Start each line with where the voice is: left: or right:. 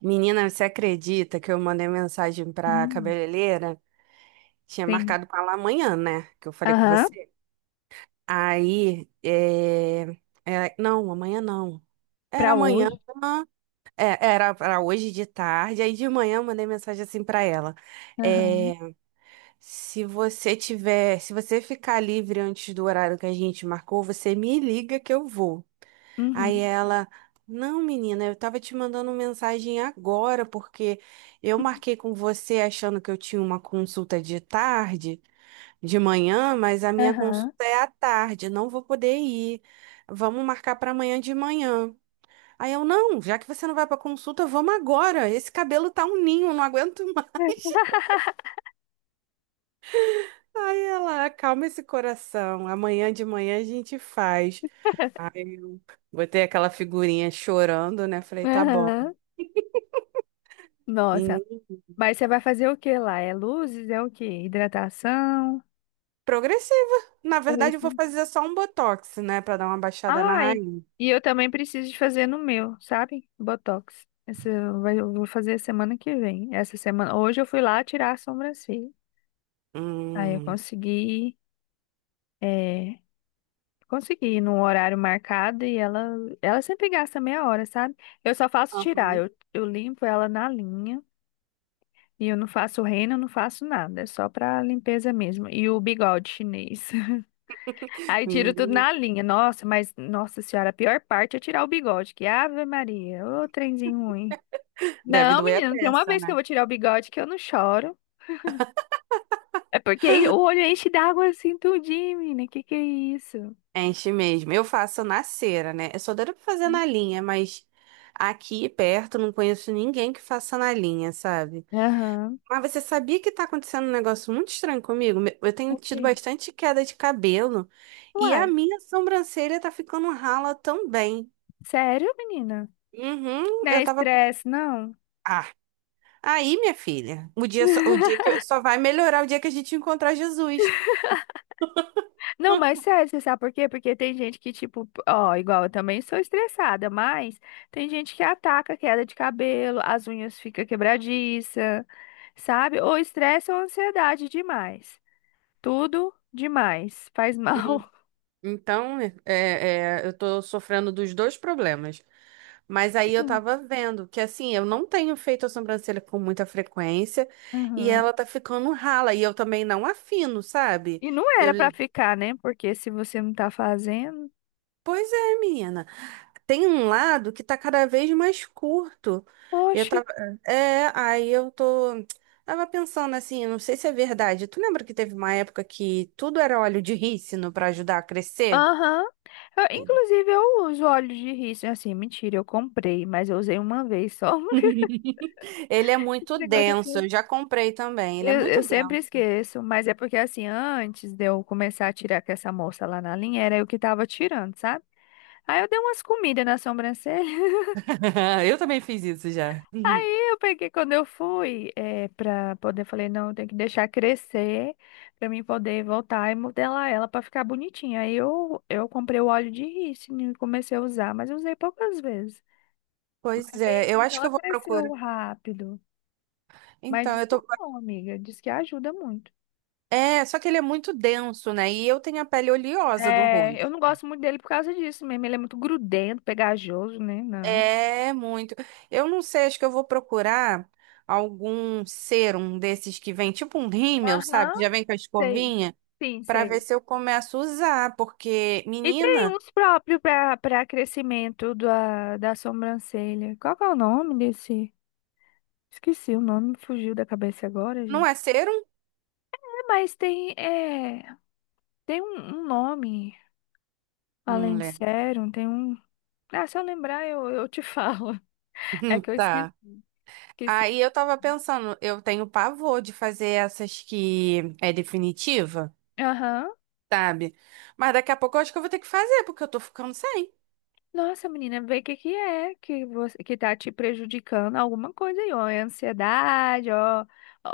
right: Menina, você acredita que eu mandei mensagem pra
left: Hum,
right: cabeleireira? Tinha
left: sim.
right: marcado com ela amanhã, né? Que eu falei com
left: Aham,
right: você. Aí, não, amanhã não. Era
left: pra
right: amanhã,
left: hoje.
right: era para hoje de tarde. Aí de manhã eu mandei mensagem assim pra ela.
left: Aham.
right: É, se você ficar livre antes do horário que a gente marcou, você me liga que eu vou. Aí
left: Uhum.
right: ela, não, menina, eu tava te mandando mensagem agora, porque eu marquei com você achando que eu tinha uma consulta de tarde, de manhã, mas a minha
left: Aham.
right: consulta é à tarde, não vou poder ir. Vamos marcar para amanhã de manhã. Aí eu, não, já que você não vai para consulta, vamos agora. Esse cabelo tá um ninho, não aguento mais. Aí ela, acalma esse coração. Amanhã de manhã a gente faz. Aí eu botei aquela figurinha chorando, né? Falei, tá bom.
left: Aham. Nossa. Mas você vai fazer o que lá? É luzes? É o quê? Hidratação?
right: Progressiva. Na
left: Fazer
right: verdade, eu vou
left: isso.
right: fazer só um botox, né? Pra dar uma baixada na
left: Ai,
right: raiz.
left: e eu também preciso de fazer no meu, sabe? Botox. Esse eu vou fazer semana que vem. Essa semana. Hoje eu fui lá tirar a sobrancelha. Aí eu
right: Hum.
left: consegui. é, Consegui no horário marcado e ela sempre gasta meia hora, sabe? Eu só faço tirar,
right: Aham.
left: eu limpo ela na linha e eu não faço reino, eu não faço nada, é só pra limpeza mesmo. E o bigode chinês. Aí tiro tudo
right: Menina,
left: na linha. Nossa, mas, nossa senhora, a pior parte é tirar o bigode, que Ave Maria, ô trenzinho ruim.
right: deve
left: Não,
right: doer a
left: menina, tem uma
right: peça,
left: vez que eu
right: né?
left: vou tirar o bigode que eu não choro. É porque aí o olho enche d'água assim tudinho, menina, que é isso?
right: Enche mesmo. Eu faço na cera, né? Eu sou doida pra fazer na linha, mas aqui perto não conheço ninguém que faça na linha, sabe?
left: Aham.
right: Mas você sabia que tá acontecendo um negócio muito estranho comigo? Eu tenho
left: Ok.
right: tido bastante queda de cabelo e a
left: Uai,
right: minha sobrancelha tá ficando rala também.
left: sério, menina?
right: Uhum,
left: Não
right: eu
left: é
right: tava.
left: estresse, não.
right: Ah, aí, minha filha, o dia que só vai melhorar o dia que a gente encontrar Jesus.
left: Não, mas sério, você sabe por quê? Porque tem gente que, tipo, ó, igual eu também sou estressada, mas tem gente que ataca a queda de cabelo, as unhas ficam quebradiças, sabe? Ou estresse ou ansiedade demais. Tudo demais. Faz mal.
right: Então, eu tô sofrendo dos dois problemas. Mas aí eu tava vendo que assim, eu não tenho feito a sobrancelha com muita frequência e ela
left: Uhum.
right: tá ficando rala e eu também não afino, sabe?
left: E não
right: Eu,
left: era pra ficar, né? Porque se você não tá fazendo.
right: Pois é, menina. Tem um lado que tá cada vez mais curto. E Eu
left: Oxe.
right: tava, é, aí eu tô, Tava pensando assim, não sei se é verdade. Tu lembra que teve uma época que tudo era óleo de rícino para ajudar a crescer?
left: Aham.
right: Sim.
left: Inclusive, eu uso óleo de rícino. Assim, mentira, eu comprei, mas eu usei uma vez só.
right: Ele é
left: Esse
right: muito
left: negócio
right: denso,
left: assim.
right: eu já comprei também. Ele é
left: Eu
right: muito
left: sempre
right: denso.
left: esqueço, mas é porque assim, antes de eu começar a tirar com essa moça lá na linha, era eu que tava tirando, sabe? Aí eu dei umas comidas na sobrancelha.
right: Eu também fiz isso já.
left: Aí eu peguei, quando eu fui, pra poder, falei, não, eu tenho que deixar crescer pra mim poder voltar e modelar ela pra ficar bonitinha. Aí eu comprei o óleo de rícino e comecei a usar, mas eu usei poucas vezes. Mas
right: Pois
left: aí
right: é, eu
left: assim,
right: acho que
left: ela
right: eu vou
left: cresceu
right: procurar.
left: rápido. Mas
right: Então,
left: diz
right: eu
left: que é
right: tô.
left: bom, amiga, diz que ajuda muito.
right: É, só que ele é muito denso, né? E eu tenho a pele oleosa do
left: É, eu
right: rosto.
left: não gosto muito dele por causa disso mesmo. Ele é muito grudento, pegajoso, né? Não.
right: É muito. Eu não sei, acho que eu vou procurar algum serum desses que vem, tipo um rímel, sabe?
left: Aham,
right: Já vem com a
left: sei.
right: escovinha,
left: Sim,
right: pra ver
left: sei.
right: se eu começo a usar, porque,
left: E tem
right: menina,
left: uns próprios para crescimento da sobrancelha. Qual que é o nome desse? Esqueci o nome, me fugiu da cabeça agora,
right: não
left: gente.
right: é serum?
left: É, mas tem, tem um nome,
right: Não
left: além de
right: lembro.
left: sérum, tem um. Ah, se eu lembrar, eu te falo. É que eu
right: Tá.
left: esqueci.
right: Aí eu tava pensando, eu tenho pavor de fazer essas que é definitiva,
left: Aham.
right: sabe? Mas daqui a pouco eu acho que eu vou ter que fazer, porque eu tô ficando sem.
left: Nossa, menina, vê o que que é que você que tá te prejudicando alguma coisa aí, ó, é ansiedade, ó,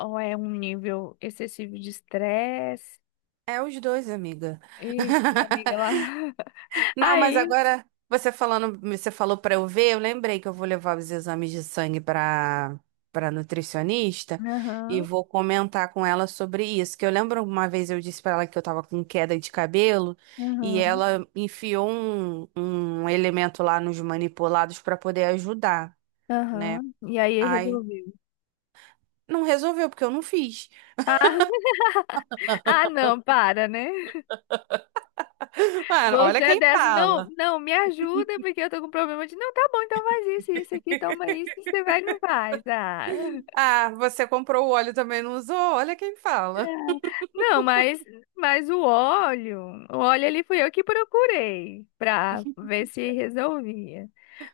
left: ou é um nível excessivo de estresse.
right: É os dois, amiga.
left: Ixi, amiga, lá.
right: Não, mas
left: Aí,
right: agora você falando, você falou pra eu ver, eu lembrei que eu vou levar os exames de sangue pra para nutricionista e
left: aham,
right: vou comentar com ela sobre isso, que eu lembro uma vez eu disse pra ela que eu tava com queda de cabelo e
left: aham,
right: ela enfiou um elemento lá nos manipulados pra poder ajudar, né?
left: aham. E aí
right: Ai,
left: resolveu.
right: não resolveu porque eu não fiz.
left: Ah, ah, não, para, né?
right: Mano,
left: Você
right: olha
left: é
right: quem
left: dessa, não,
right: fala.
left: não, me ajuda, porque eu tô com problema de, não, tá bom, então faz isso, isso aqui, toma isso, você vai e não faz. Ah.
right: Ah, você comprou o óleo e também não usou? Olha quem fala.
left: Não, mas o óleo ali fui eu que procurei pra ver se resolvia.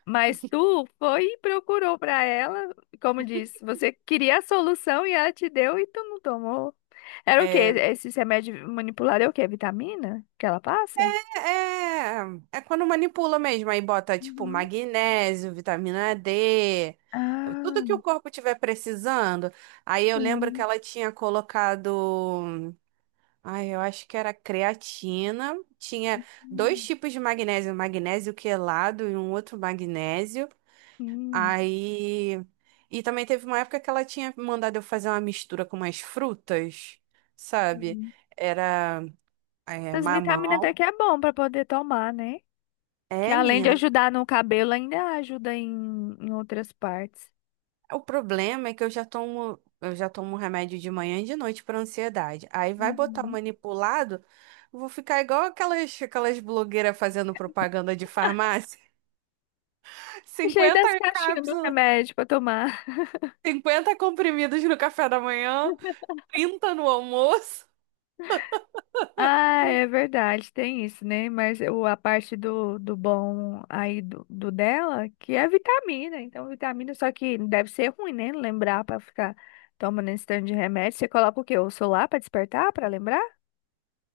left: Mas tu foi e procurou pra ela, como disse, você queria a solução e ela te deu e tu não tomou. Era o quê?
right: É.
left: Esse remédio manipulado é o quê? Vitamina que ela passa?
right: É, é quando manipula mesmo, aí bota tipo
left: Uhum.
right: magnésio, vitamina D, é tudo que
left: Ah,
right: o corpo tiver precisando. Aí eu lembro que
left: sim.
right: ela tinha colocado, ai, eu acho que era creatina, tinha dois
left: Hum,
right: tipos de magnésio, magnésio quelado e um outro magnésio.
left: hum.
right: Aí e também teve uma época que ela tinha mandado eu fazer uma mistura com umas frutas, sabe?
left: Sim.
right: Era
left: As vitaminas até
right: mamão.
left: que é bom pra poder tomar, né? Que
right: É,
left: além de
right: menina.
left: ajudar no cabelo, ainda ajuda em outras partes.
right: O problema é que eu já tomo remédio de manhã e de noite para ansiedade. Aí vai botar o
left: Uhum.
right: manipulado, eu vou ficar igual aquelas blogueiras fazendo propaganda de farmácia.
left: Cheio
right: 50
left: das caixinhas do
right: cápsulas,
left: remédio pra tomar.
right: 50 comprimidos no café da manhã, 30 no almoço.
left: Ah, é verdade, tem isso, né? Mas a parte do bom aí do dela, que é vitamina. Então, vitamina, só que deve ser ruim, né? Lembrar pra ficar tomando esse tanto de remédio. Você coloca o quê? O celular pra despertar, pra lembrar?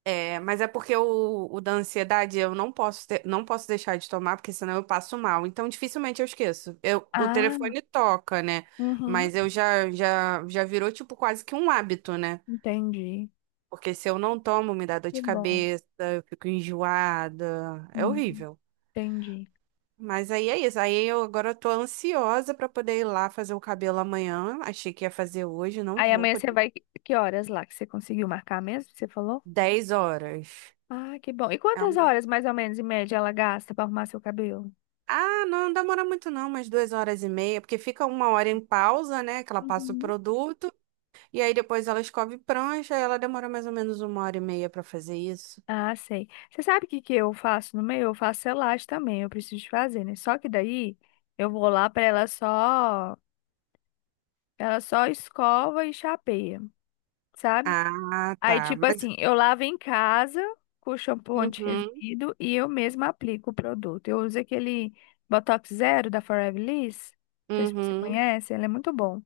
right: É, mas é porque o da ansiedade eu não posso não posso deixar de tomar, porque senão eu passo mal. Então dificilmente eu esqueço. O
left: Ah,
right: telefone toca, né?
left: uhum,
right: Mas eu já virou tipo quase que um hábito, né?
left: entendi.
right: Porque se eu não tomo, me dá dor
left: Que
right: de
left: bom.
right: cabeça, eu fico enjoada. É
left: Hum,
right: horrível.
left: entendi.
right: Mas aí é isso. Aí eu agora eu tô ansiosa pra poder ir lá fazer o cabelo amanhã. Achei que ia fazer hoje, não
left: Aí
right: vou.
left: amanhã você vai. Que horas lá que você conseguiu marcar mesmo? Você falou?
right: 10 horas.
left: Ah, que bom. E
right: É
left: quantas
right: um-
left: horas, mais ou menos, em média, ela gasta pra arrumar seu cabelo?
right: Ah, não, não demora muito não, umas 2 horas e meia, porque fica uma hora em pausa, né? Que ela passa o
left: Uhum.
right: produto, e aí depois ela escove prancha, e ela demora mais ou menos uma hora e meia pra fazer isso.
left: Ah, sei. Você sabe o que que eu faço no meio? Eu faço selagem também, eu preciso de fazer, né? Só que daí eu vou lá pra ela só escova e chapeia, sabe?
right: Ah,
left: Aí,
right: tá.
left: tipo
right: Mas,
left: assim, eu lavo em casa com shampoo
right: uhum,
left: anti-resíduo e eu mesma aplico o produto. Eu uso aquele Botox Zero da Forever Liss. Não sei se você
right: uhum.
left: conhece, ele é muito bom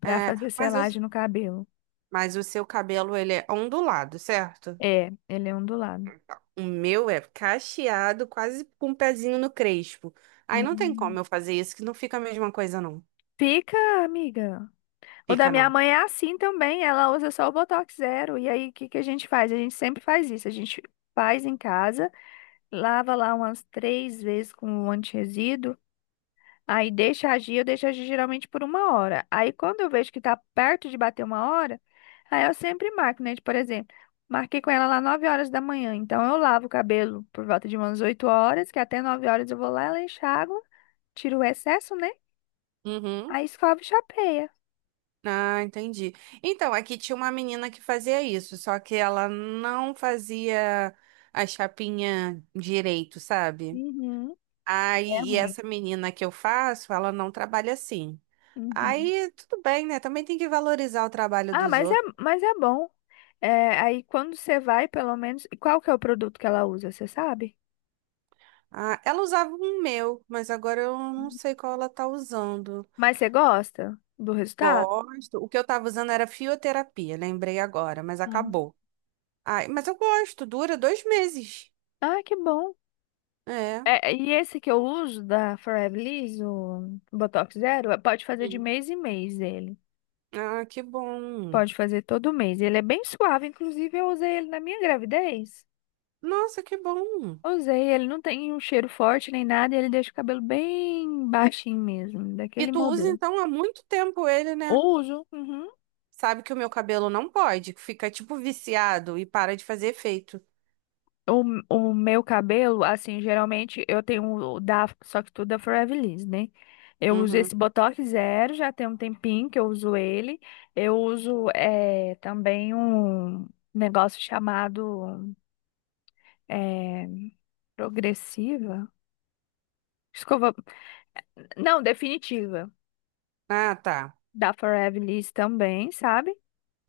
left: pra
right: É,
left: fazer
right: mas eu
left: selagem no cabelo.
right: Mas o seu cabelo, ele é ondulado, certo?
left: É, ele é ondulado.
right: O meu é cacheado, quase com um pezinho no crespo. Aí não tem
left: Hum.
right: como eu fazer isso, que não fica a mesma coisa, não.
left: Fica, amiga. O da
right: Fica,
left: minha
right: não.
left: mãe é assim também, ela usa só o Botox Zero. E aí, o que que a gente faz? A gente sempre faz isso. A gente faz em casa, lava lá umas três vezes com o anti. Aí deixa agir, eu deixo agir geralmente por uma hora. Aí quando eu vejo que tá perto de bater uma hora, aí eu sempre marco, né? Tipo, por exemplo, marquei com ela lá 9h da manhã. Então eu lavo o cabelo por volta de umas 8h, que até 9h eu vou lá, ela enxágua, tiro o excesso, né?
right: Uhum.
left: Aí escova e chapeia.
right: Ah, entendi. Então, aqui tinha uma menina que fazia isso, só que ela não fazia a chapinha direito, sabe?
left: Uhum. É
right: Aí, e
left: ruim.
right: essa menina que eu faço, ela não trabalha assim.
left: Uhum.
right: Aí, tudo bem, né? Também tem que valorizar o trabalho
left: Ah,
right: dos outros.
left: mas é bom. É, aí quando você vai, pelo menos. E qual que é o produto que ela usa, você sabe?
right: Ah, ela usava um meu, mas agora eu não
left: Hum.
right: sei qual ela tá usando.
left: Mas você gosta do resultado?
right: Gosto. O que eu tava usando era fioterapia, lembrei agora, mas
left: Não.
right: acabou. Ai, mas eu gosto, dura 2 meses.
left: Ah, que bom.
right: É.
left: É, e esse que eu uso da Forever Liss, o Botox Zero, pode fazer de
right: Hum.
left: mês em mês ele.
right: Ah, que bom.
left: Pode fazer todo mês. Ele é bem suave, inclusive eu usei ele na minha gravidez.
right: Nossa, que bom.
left: Usei, ele não tem um cheiro forte nem nada, ele deixa o cabelo bem baixinho mesmo,
right: E
left: daquele
right: tu usa
left: modelo.
right: então há muito tempo ele, né?
left: Uso. Uhum.
right: Sabe que o meu cabelo não pode, que fica tipo viciado e para de fazer efeito.
left: O, o meu cabelo, assim, geralmente eu tenho o da, só que tudo da Forever Liss, né? Eu uso
right: Uhum.
left: esse Botox Zero, já tem um tempinho que eu uso ele. Eu uso também um negócio chamado é, progressiva, escova, não, definitiva,
right: Ah, tá.
left: da Forever Liss também, sabe?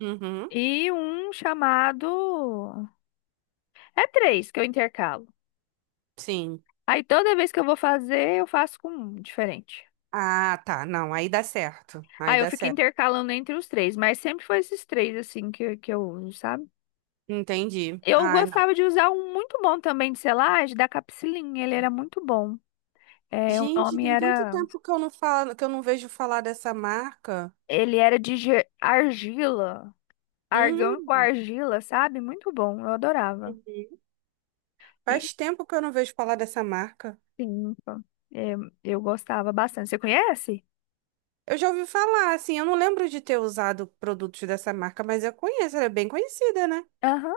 right: Uhum.
left: E um chamado, é três que eu intercalo.
right: Sim.
left: Aí toda vez que eu vou fazer, eu faço com um diferente.
right: Ah, tá. Não, aí dá certo. Aí
left: Aí eu
right: dá
left: fico
right: certo.
left: intercalando entre os três, mas sempre foi esses três, assim, que eu uso, sabe?
right: Entendi.
left: Eu
right: Ah,
left: gostava de usar um muito bom também de selagem, da Capsilin, ele era muito bom. É, o
right: gente,
left: nome
right: tem tanto
left: era...
right: tempo que eu não falo, que eu não vejo falar dessa marca.
left: Ele era de argila, argão com
right: Hum,
left: argila, sabe? Muito bom, eu adorava.
right: uhum.
left: E
right: Faz tempo que eu não vejo falar dessa marca.
left: sim, então, é, eu gostava bastante. Você conhece?
right: Eu já ouvi falar, assim, eu não lembro de ter usado produtos dessa marca, mas eu conheço, ela é bem conhecida, né?
left: Aham,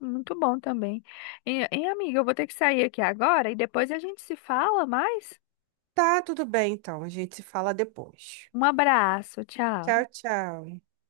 left: muito bom também. E, amiga, eu vou ter que sair aqui agora e depois a gente se fala mais.
right: Tá, tudo bem, então. A gente se fala depois.
left: Um abraço,
right: Tchau,
left: tchau.
right: tchau.